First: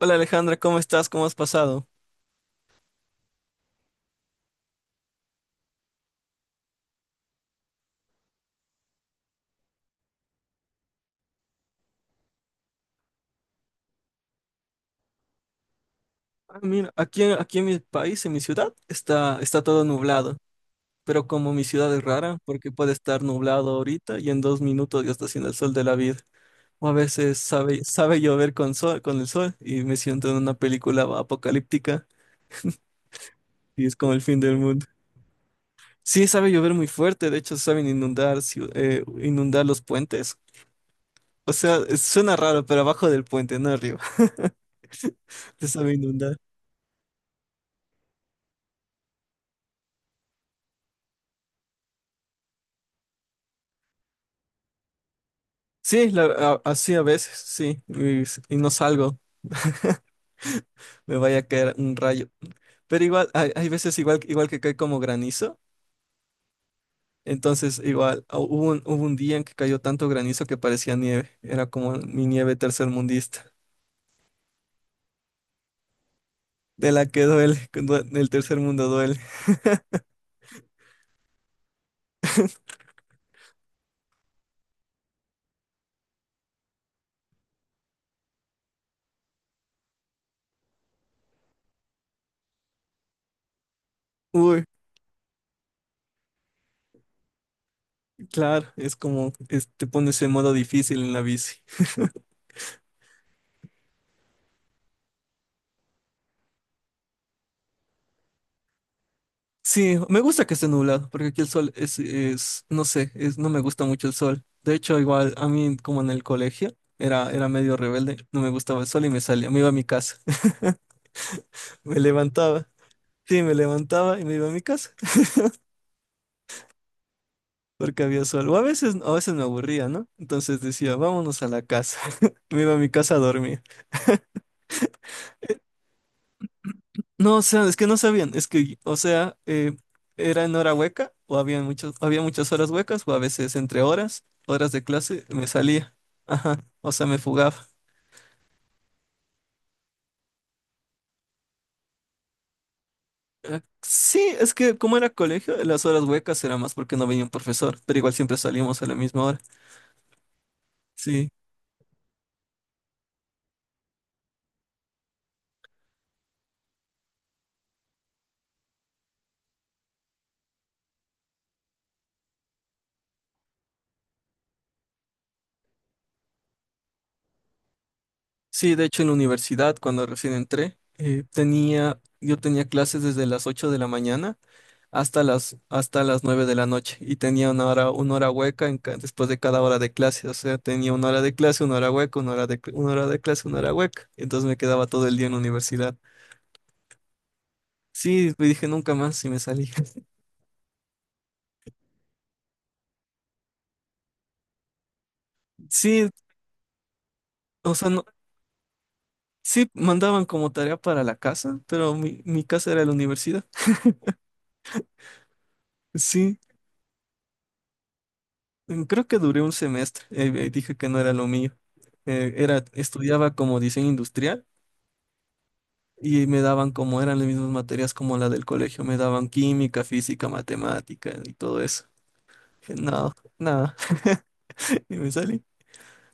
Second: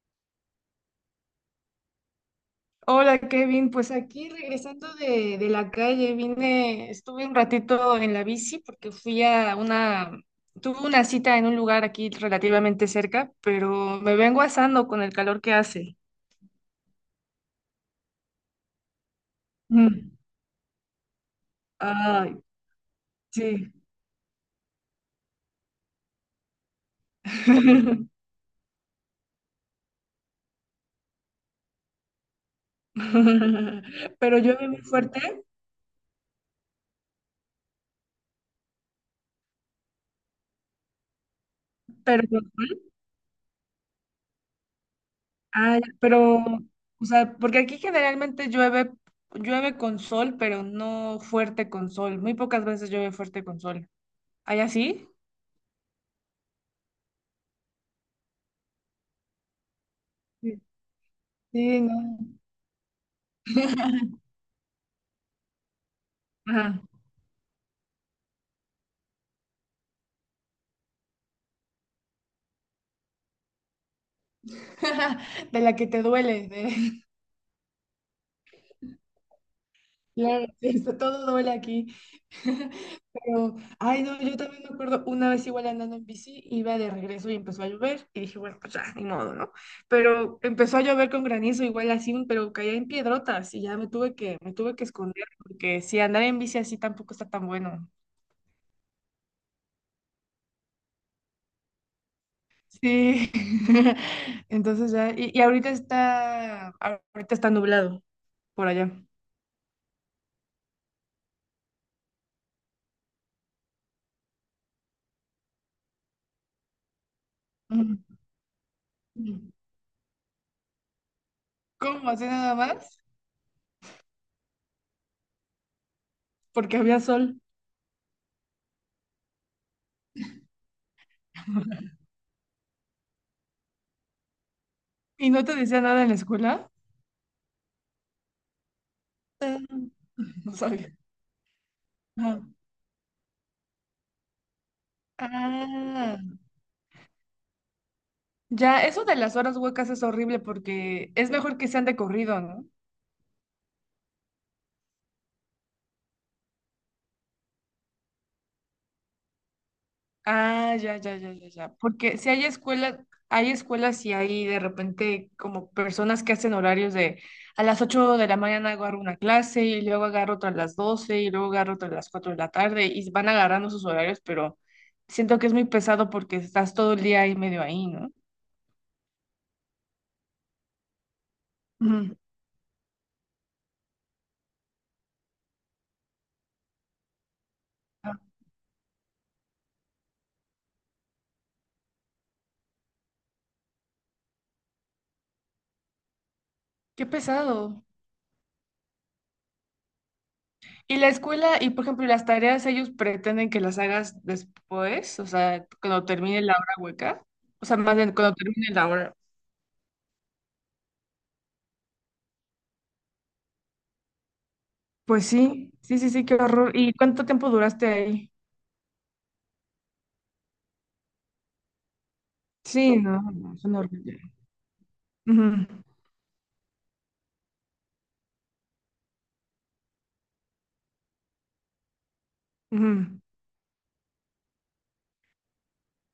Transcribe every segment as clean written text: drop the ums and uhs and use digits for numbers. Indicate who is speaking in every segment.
Speaker 1: Hola Alejandra, ¿cómo estás? ¿Cómo has pasado?
Speaker 2: Hola Kevin, pues aquí regresando de la calle, vine, estuve un ratito en la bici porque tuve una cita en un lugar aquí relativamente cerca, pero me vengo asando con el calor que hace.
Speaker 1: Ah, mira, aquí, aquí en mi país, en mi ciudad, está todo
Speaker 2: Mm.
Speaker 1: nublado, pero como mi ciudad es
Speaker 2: Ay,
Speaker 1: rara, porque puede estar nublado
Speaker 2: sí.
Speaker 1: ahorita y en 2 minutos ya está haciendo el sol de la vida. O a veces sabe, sabe llover con sol, con el sol y me siento en una película apocalíptica y es como el
Speaker 2: Pero
Speaker 1: fin del
Speaker 2: llueve muy
Speaker 1: mundo.
Speaker 2: fuerte,
Speaker 1: Sí, sabe llover muy fuerte, de hecho saben inundar, inundar los puentes. O sea, suena
Speaker 2: pero,
Speaker 1: raro, pero abajo del puente, no arriba. Te
Speaker 2: ah, ya,
Speaker 1: sabe inundar.
Speaker 2: pero, o sea, porque aquí generalmente llueve, llueve con sol, pero no fuerte con sol. Muy pocas veces llueve fuerte con sol. ¿Hay así?
Speaker 1: Sí, así a veces, sí, y no salgo, me vaya a caer
Speaker 2: Sí, no.
Speaker 1: un rayo. Pero igual, hay veces igual, igual que cae como granizo,
Speaker 2: Ajá.
Speaker 1: entonces igual, hubo un día en que cayó tanto granizo que parecía nieve, era como mi nieve tercermundista,
Speaker 2: De la que te duele.
Speaker 1: de la que duele, el tercer mundo duele.
Speaker 2: Claro, eso, todo duele aquí. Pero, ay, no, yo también me acuerdo una vez igual andando en bici, iba de regreso y empezó a llover. Y dije, bueno, pues ya, ni modo, ¿no? Pero empezó a llover con granizo, igual así, pero caía en piedrotas y ya me tuve que, me
Speaker 1: Uy,
Speaker 2: tuve que esconder porque si andar en bici así tampoco está tan bueno.
Speaker 1: claro, te pones en modo difícil en la bici.
Speaker 2: Sí. Entonces ya, y ahorita está nublado por allá.
Speaker 1: Sí, me gusta que esté nublado, porque aquí el sol no sé, no me gusta mucho el sol. De hecho, igual a mí, como en el colegio, era medio rebelde, no me gustaba el sol y me
Speaker 2: Ujú.
Speaker 1: salía, me iba a mi casa. Me
Speaker 2: ¿Cómo? ¿Así nada
Speaker 1: levantaba,
Speaker 2: más?
Speaker 1: sí, me levantaba y me iba a mi casa,
Speaker 2: Porque había sol.
Speaker 1: porque había sol. O a veces me aburría, ¿no? Entonces decía, vámonos a la casa. Me iba a mi casa a dormir.
Speaker 2: ¿Y no te decía nada en la escuela?
Speaker 1: No, o sea, es que no sabían, es que, o sea,
Speaker 2: Ah,
Speaker 1: era
Speaker 2: No
Speaker 1: en hora
Speaker 2: sabía.
Speaker 1: hueca, o había muchas, había
Speaker 2: Ah,
Speaker 1: muchas horas huecas, o a veces entre horas de clase, me salía.
Speaker 2: ah,
Speaker 1: Ajá, o sea, me fugaba.
Speaker 2: ya, eso de las horas huecas es horrible porque es mejor que sean de corrido, ¿no?
Speaker 1: Sí, es que como era colegio, las horas huecas era más porque no venía un profesor, pero igual siempre salíamos a la misma hora.
Speaker 2: Ah, ya, ya,
Speaker 1: Sí,
Speaker 2: ya, ya, ya. Porque si hay escuelas, hay escuelas y hay de repente como personas que hacen horarios de a las 8 de la mañana agarro una clase y luego agarro otra a las 12 y luego agarro otra a las 4 de la tarde y van agarrando sus horarios, pero siento que es muy pesado porque estás todo el día ahí medio ahí, ¿no?
Speaker 1: sí, de hecho en la universidad, cuando recién entré,
Speaker 2: Ujú.
Speaker 1: yo tenía clases desde las 8 de la mañana hasta las 9 de la noche y tenía una hora, una
Speaker 2: Ah,
Speaker 1: hora hueca después de cada hora de clase, o sea, tenía una hora de clase, una hora hueca, una hora de clase, una hora hueca, entonces me quedaba todo el día en la universidad.
Speaker 2: qué pesado.
Speaker 1: Sí, me dije nunca más y me salí.
Speaker 2: Y la escuela, y por ejemplo, las tareas, ellos pretenden que las hagas después, o sea, cuando
Speaker 1: Sí,
Speaker 2: termine la hora hueca, o
Speaker 1: o
Speaker 2: sea,
Speaker 1: sea,
Speaker 2: más
Speaker 1: no,
Speaker 2: bien cuando termine la hora.
Speaker 1: sí mandaban como tarea para la casa, pero mi casa era la universidad.
Speaker 2: Pues sí, sí, sí, sí, qué
Speaker 1: Sí,
Speaker 2: horror. ¿Y cuánto tiempo duraste ahí?
Speaker 1: creo que duré un semestre, dije que no era lo mío. Eh, era,
Speaker 2: Sí, no,
Speaker 1: estudiaba
Speaker 2: no,
Speaker 1: como
Speaker 2: son
Speaker 1: diseño
Speaker 2: horribles.
Speaker 1: industrial.
Speaker 2: Ujú,
Speaker 1: Y me daban como eran las mismas materias como la del colegio, me daban química, física, matemática y todo eso. Dije, no,
Speaker 2: ujú.
Speaker 1: nada. Y me salí.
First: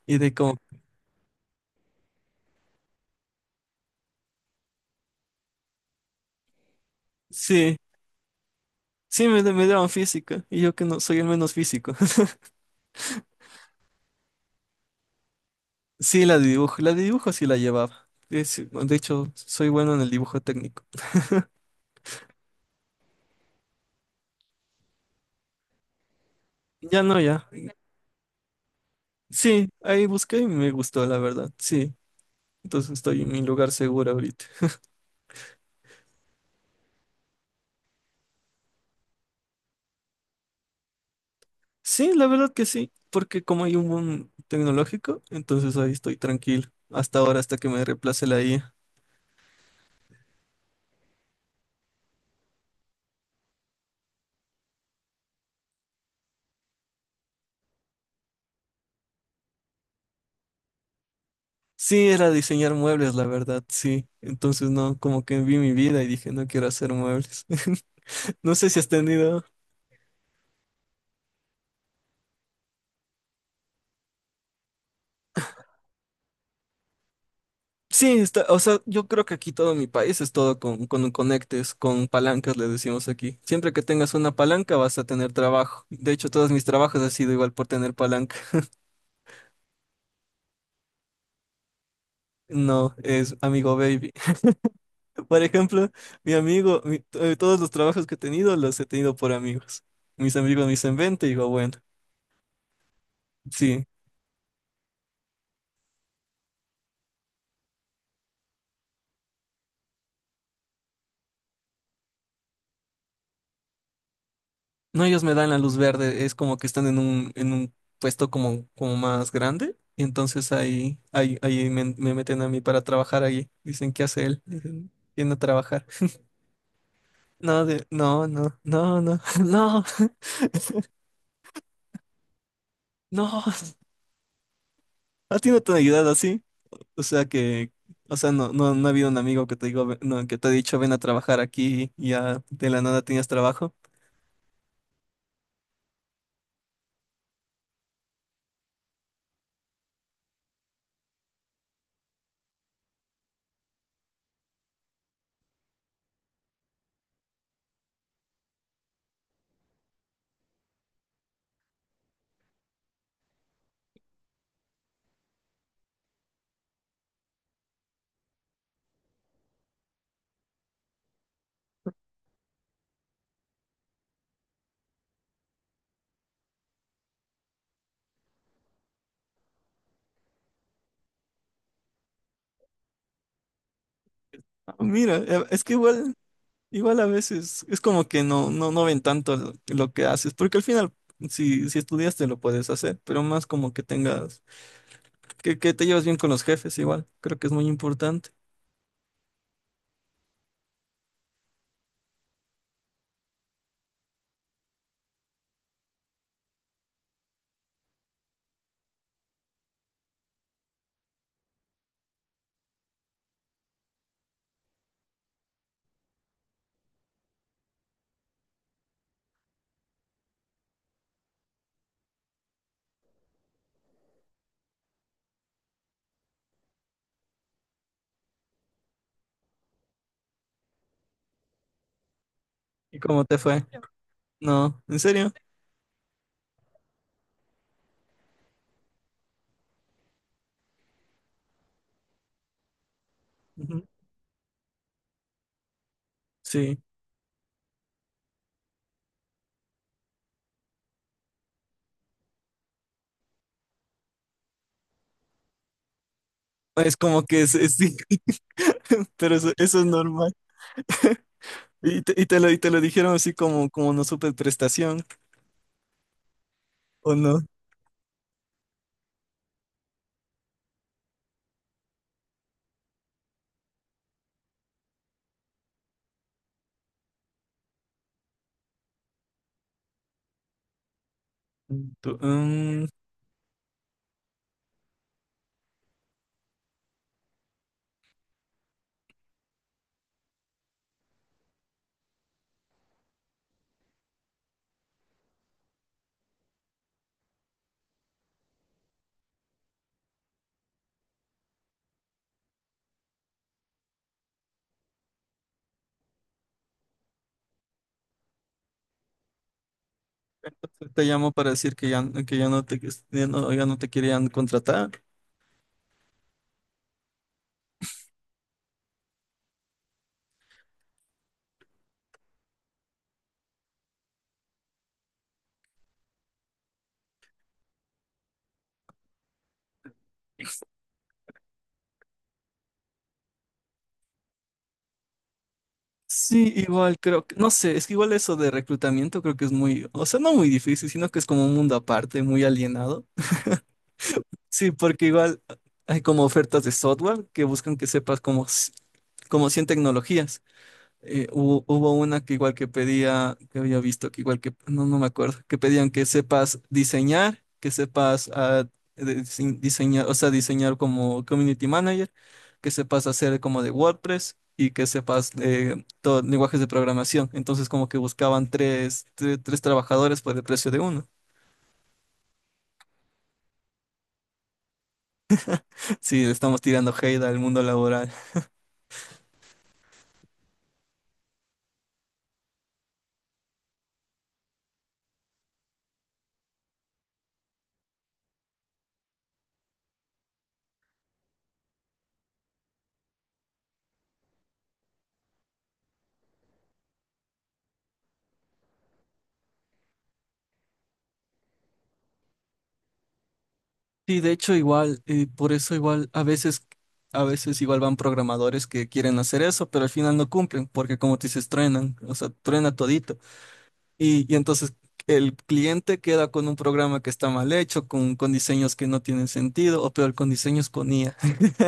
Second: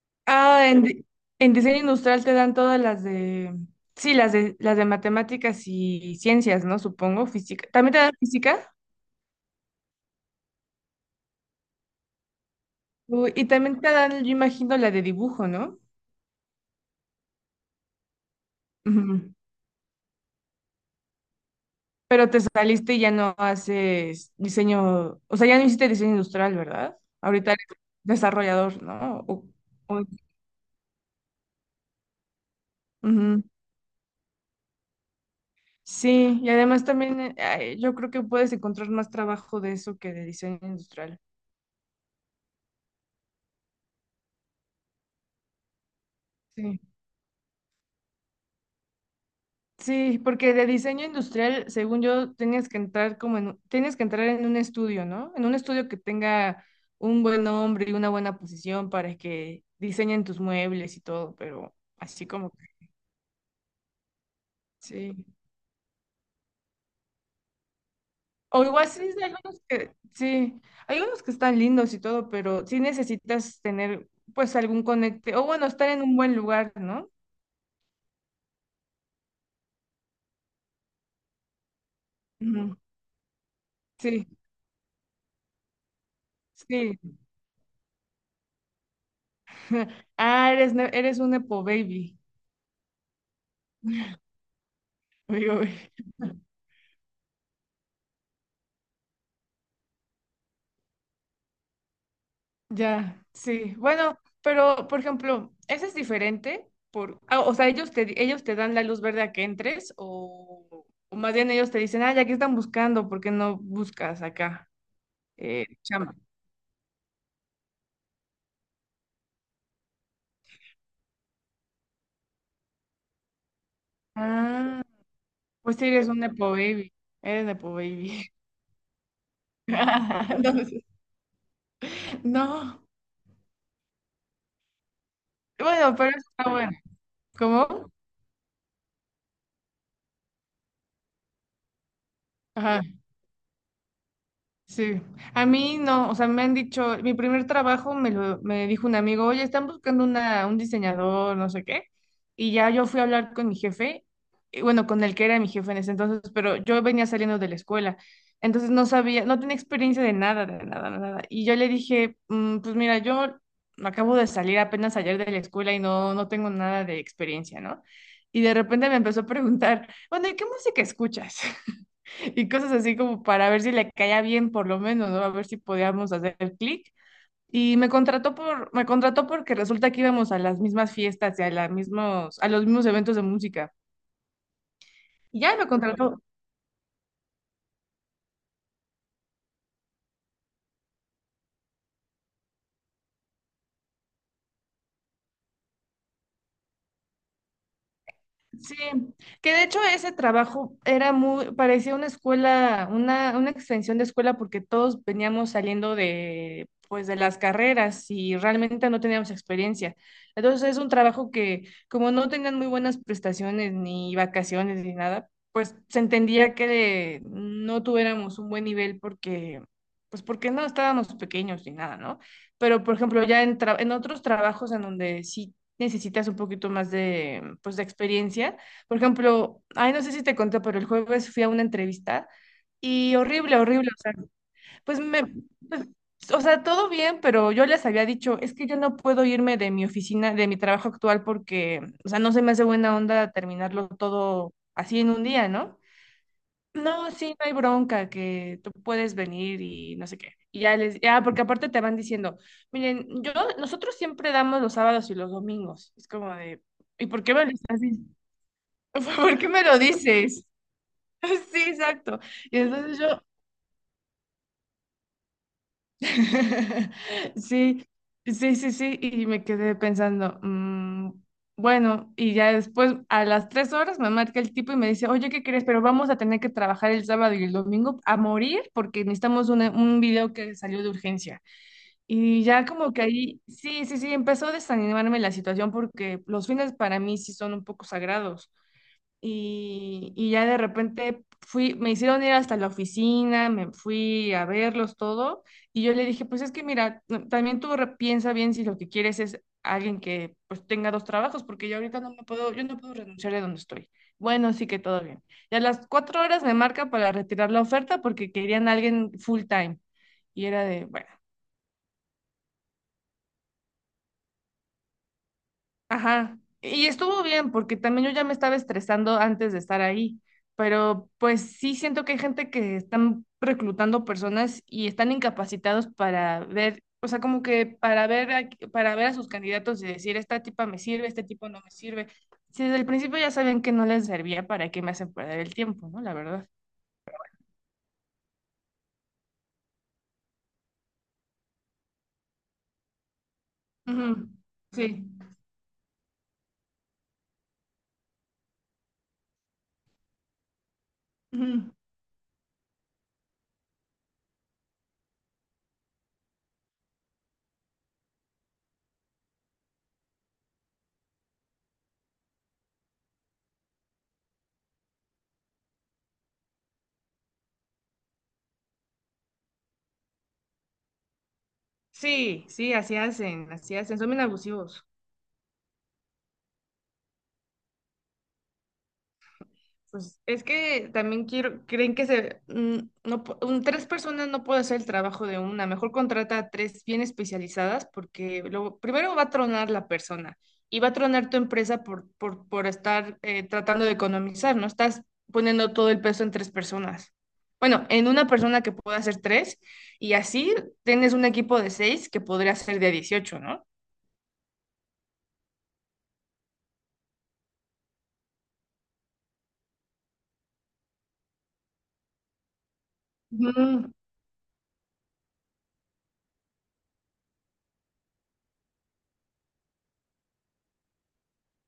Speaker 1: Y de como,
Speaker 2: Ah, en, di- en diseño industrial te dan todas las de, sí, las de matemáticas y ciencias, ¿no? Supongo, física.
Speaker 1: sí,
Speaker 2: ¿También te dan física?
Speaker 1: sí me daban física. Y yo que no soy el menos físico.
Speaker 2: Uy, y también te dan, yo imagino, la de dibujo, ¿no?
Speaker 1: Sí, la de dibujo sí la llevaba. De hecho,
Speaker 2: Ujú.
Speaker 1: soy bueno en el dibujo técnico.
Speaker 2: Pero te saliste y ya no haces diseño, o sea, ya no hiciste diseño industrial, ¿verdad?
Speaker 1: Ya no, ya.
Speaker 2: Ahorita eres desarrollador, ¿no?
Speaker 1: Sí, ahí
Speaker 2: O-
Speaker 1: busqué y me gustó, la verdad. Sí, entonces estoy en mi
Speaker 2: ujú.
Speaker 1: lugar seguro ahorita.
Speaker 2: Sí, y además también ay, yo creo que puedes encontrar más trabajo de eso que de diseño industrial.
Speaker 1: Sí, la verdad que sí, porque como hay un boom tecnológico, entonces ahí estoy tranquilo,
Speaker 2: Sí.
Speaker 1: hasta ahora, hasta que me reemplace la IA.
Speaker 2: Sí, porque de diseño industrial, según yo, tienes que entrar como en, tienes que entrar en un estudio, ¿no? En un estudio que tenga un buen nombre y una buena posición para que diseñen tus muebles y todo, pero
Speaker 1: Sí,
Speaker 2: así
Speaker 1: era
Speaker 2: como
Speaker 1: diseñar
Speaker 2: que
Speaker 1: muebles, la verdad, sí. Entonces no,
Speaker 2: sí.
Speaker 1: como que vi mi vida y dije, no quiero hacer muebles. No
Speaker 2: O
Speaker 1: sé si
Speaker 2: igual
Speaker 1: has
Speaker 2: sí, hay
Speaker 1: tenido.
Speaker 2: algunos que, sí, hay unos que están lindos y todo, pero sí necesitas tener pues algún conecte, o bueno, estar en un buen lugar, ¿no?
Speaker 1: Sí, está, o sea, yo creo que aquí todo mi país es todo con, conectes, con palancas, le
Speaker 2: Ujú,
Speaker 1: decimos aquí. Siempre que tengas
Speaker 2: sí.
Speaker 1: una palanca vas a tener trabajo. De hecho, todos mis
Speaker 2: Sí.
Speaker 1: trabajos han sido igual por tener palanca.
Speaker 2: Ah, eres, eres un Nepo Baby.
Speaker 1: No, es amigo baby. Por
Speaker 2: Digo, güey.
Speaker 1: ejemplo, todos los trabajos que he tenido los he tenido por amigos. Mis amigos me dicen, vente, y digo, bueno,
Speaker 2: Ya, sí.
Speaker 1: sí.
Speaker 2: Bueno, pero por ejemplo, ¿ese es diferente? O sea, ellos te dan la luz verde a que entres o más bien ellos te dicen, ah, ya que están buscando, ¿por qué no buscas acá?
Speaker 1: No, ellos me dan la luz
Speaker 2: Chamba.
Speaker 1: verde, es como que están en un, puesto como más grande, y entonces ahí me meten a mí para trabajar ahí. Dicen, ¿qué hace él?
Speaker 2: Ah,
Speaker 1: Dicen, viene a
Speaker 2: pues
Speaker 1: trabajar.
Speaker 2: sí, eres un Nepo Baby. Eres
Speaker 1: No,
Speaker 2: Nepo
Speaker 1: no,
Speaker 2: Baby.
Speaker 1: no, no, no, no,
Speaker 2: Entonces, no.
Speaker 1: no. ¿A ti no te han
Speaker 2: Bueno,
Speaker 1: ayudado
Speaker 2: pero eso
Speaker 1: así?
Speaker 2: está bueno.
Speaker 1: O sea que,
Speaker 2: ¿Cómo?
Speaker 1: o sea, no ha habido un amigo que te digo, "Ve- no, que te ha dicho ven a trabajar aquí y ya de
Speaker 2: Ajá.
Speaker 1: la nada tenías trabajo.
Speaker 2: Sí, a mí no, o sea, me han dicho, mi primer trabajo me dijo un amigo, oye, están buscando una, un diseñador, no sé qué, y ya yo fui a hablar con mi jefe, y bueno, con el que era mi jefe en ese entonces, pero yo venía saliendo de la escuela, entonces no sabía, no tenía experiencia de nada, de nada, de nada, y yo le dije, "Mm, pues mira, yo acabo de salir apenas ayer de la escuela y no, no tengo nada de experiencia, ¿no? Y de repente me empezó a preguntar, bueno, ¿y qué música escuchas? Y cosas así como para ver si le caía bien por lo menos, ¿no? A ver si podíamos hacer clic. Y me contrató por, me contrató porque resulta que íbamos a las mismas fiestas y a las mismos, a los mismos eventos de música.
Speaker 1: Ah, mira,
Speaker 2: Y ya
Speaker 1: es
Speaker 2: me
Speaker 1: que igual,
Speaker 2: contrató,
Speaker 1: igual a veces es como que no ven tanto lo que haces, porque al final si estudiaste lo puedes hacer, pero más como que tengas, que te llevas bien con los jefes igual, creo que es muy importante.
Speaker 2: sí, que de hecho ese trabajo era muy, parecía una escuela, una extensión de escuela porque todos veníamos saliendo de, pues, de las carreras y realmente no teníamos experiencia. Entonces es un trabajo que como no tenían muy buenas prestaciones ni vacaciones ni nada, pues se entendía que no tuviéramos un buen nivel porque, pues porque no estábamos pequeños ni nada, ¿no? Pero por ejemplo ya en, en otros trabajos en donde sí necesitas un poquito más de, pues, de experiencia. Por ejemplo, ay, no sé si te conté, pero el jueves fui a una entrevista
Speaker 1: ¿Y
Speaker 2: y
Speaker 1: cómo te
Speaker 2: horrible,
Speaker 1: fue?
Speaker 2: horrible. O sea,
Speaker 1: No, ¿en
Speaker 2: pues me,
Speaker 1: serio?
Speaker 2: pues, o sea, todo bien, pero yo les había dicho, es que yo no puedo irme de mi oficina, de mi trabajo actual, porque, o sea, no se me hace buena onda
Speaker 1: Ujú.
Speaker 2: terminarlo todo así en un día, ¿no?
Speaker 1: Sí.
Speaker 2: No, sí, no hay bronca, que tú puedes venir y no sé qué. Y ya les, ya, porque aparte te van diciendo, miren, yo, nosotros siempre damos los sábados y los domingos. Es como de,
Speaker 1: Es
Speaker 2: ¿y
Speaker 1: como
Speaker 2: por qué
Speaker 1: que
Speaker 2: me lo
Speaker 1: es,
Speaker 2: estás
Speaker 1: sí,
Speaker 2: diciendo?
Speaker 1: pero
Speaker 2: ¿Por qué
Speaker 1: eso,
Speaker 2: me lo
Speaker 1: eso es normal.
Speaker 2: dices? Sí,
Speaker 1: Y te,
Speaker 2: exacto.
Speaker 1: y te lo, y
Speaker 2: Y
Speaker 1: te lo
Speaker 2: entonces
Speaker 1: dijeron
Speaker 2: yo,
Speaker 1: así como no supe prestación. O no.
Speaker 2: sí, sí, sí, sí, y me quedé pensando, mm, bueno, y ya después a las 3 horas me marca el tipo y me dice, oye, ¿qué crees? Pero vamos a tener que trabajar el sábado y el domingo a morir porque necesitamos un video que salió de urgencia.
Speaker 1: Tú,
Speaker 2: Y ya
Speaker 1: mm,
Speaker 2: como que ahí, sí, sí, sí, empezó a desanimarme la situación porque los fines para mí sí son un poco sagrados y ya de repente fui, me hicieron ir hasta la oficina, me fui a verlos todo y yo le dije, pues es que mira, también tú piensa bien si lo que quieres es alguien que pues tenga dos trabajos, porque yo ahorita no me puedo, yo no puedo renunciar de donde estoy. Bueno, sí que todo bien. Y a las 4 horas me marca para retirar la oferta porque querían a alguien full time. Y era de,
Speaker 1: te
Speaker 2: bueno.
Speaker 1: llamo para decir que ya no te, que ya no, ya no te querían contratar.
Speaker 2: Ajá, y estuvo bien porque también yo ya me estaba estresando antes de estar ahí, pero pues sí siento que hay gente que están reclutando personas y están incapacitados para ver, o sea, como que para ver a, sus candidatos y decir, esta tipa me sirve, este tipo no me sirve. Si desde el principio ya sabían que no les servía, ¿para qué me hacen perder el tiempo, no? La verdad.
Speaker 1: Sí, igual creo que, no sé, es que igual eso de reclutamiento creo que es muy, o sea, no muy difícil, sino que es como un mundo aparte, muy alienado.
Speaker 2: Ujú,
Speaker 1: Sí, porque
Speaker 2: sí.
Speaker 1: igual hay como ofertas de software que buscan que sepas como 100 tecnologías. eh, hubo,
Speaker 2: Ujú.
Speaker 1: hubo una que igual que pedía, que había visto, no me acuerdo, que pedían que sepas diseñar, que sepas diseñar, o sea, diseñar como community manager, que sepas hacer como de WordPress y que sepas lenguajes de programación. Entonces como que buscaban tres trabajadores por el precio de uno.
Speaker 2: Sí, sí, así hacen, son bien abusivos.
Speaker 1: Sí, le estamos tirando hate al mundo laboral.
Speaker 2: Pues es que también quiero, creen que se, mm, no, tres personas no puede hacer el trabajo de una. Mejor contrata a tres bien especializadas porque luego, primero va a tronar la persona y va a tronar tu empresa por, estar tratando de economizar, ¿no? Estás poniendo todo el peso en tres personas. Bueno, en una persona que pueda hacer tres y así tienes un equipo de seis que podría ser de 18, ¿no?
Speaker 1: Sí, de hecho igual, por eso igual a veces igual van programadores que quieren hacer eso, pero al final no cumplen, porque como te dices, truenan, o sea, truena todito.
Speaker 2: Ujú.
Speaker 1: Y entonces el cliente queda con un programa que está mal hecho, con, diseños que no tienen sentido, o peor, con diseños con IA.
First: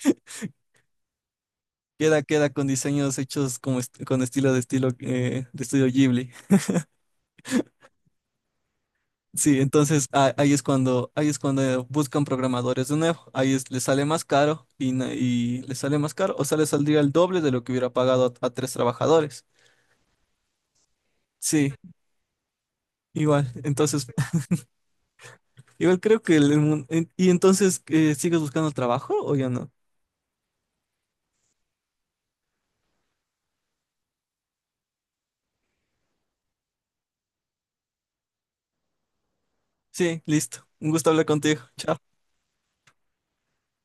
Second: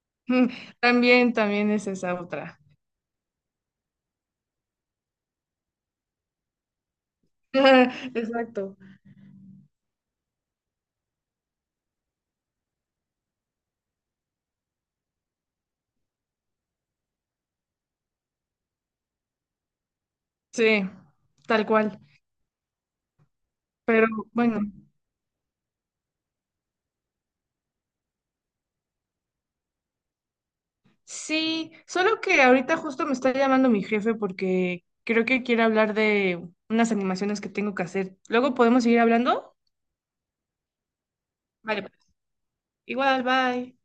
Speaker 2: Ujú. También, también es esa
Speaker 1: Queda
Speaker 2: otra.
Speaker 1: con diseños hechos con estilo de estudio Ghibli.
Speaker 2: Exacto.
Speaker 1: Sí, entonces ahí es cuando buscan programadores de nuevo. Les sale más caro y les sale más caro, o sea, les saldría el doble de lo que hubiera pagado a, tres trabajadores.
Speaker 2: Sí, tal
Speaker 1: Sí,
Speaker 2: cual.
Speaker 1: igual. Entonces,
Speaker 2: Pero bueno,
Speaker 1: igual creo que y entonces ¿sigues buscando trabajo o ya no?
Speaker 2: sí, solo que ahorita justo me está llamando mi jefe porque creo que quiere hablar de unas animaciones que tengo que hacer. Luego podemos seguir hablando.
Speaker 1: Sí, listo. Un gusto hablar contigo.
Speaker 2: Vale, pues.
Speaker 1: Chao.
Speaker 2: Igual, bye.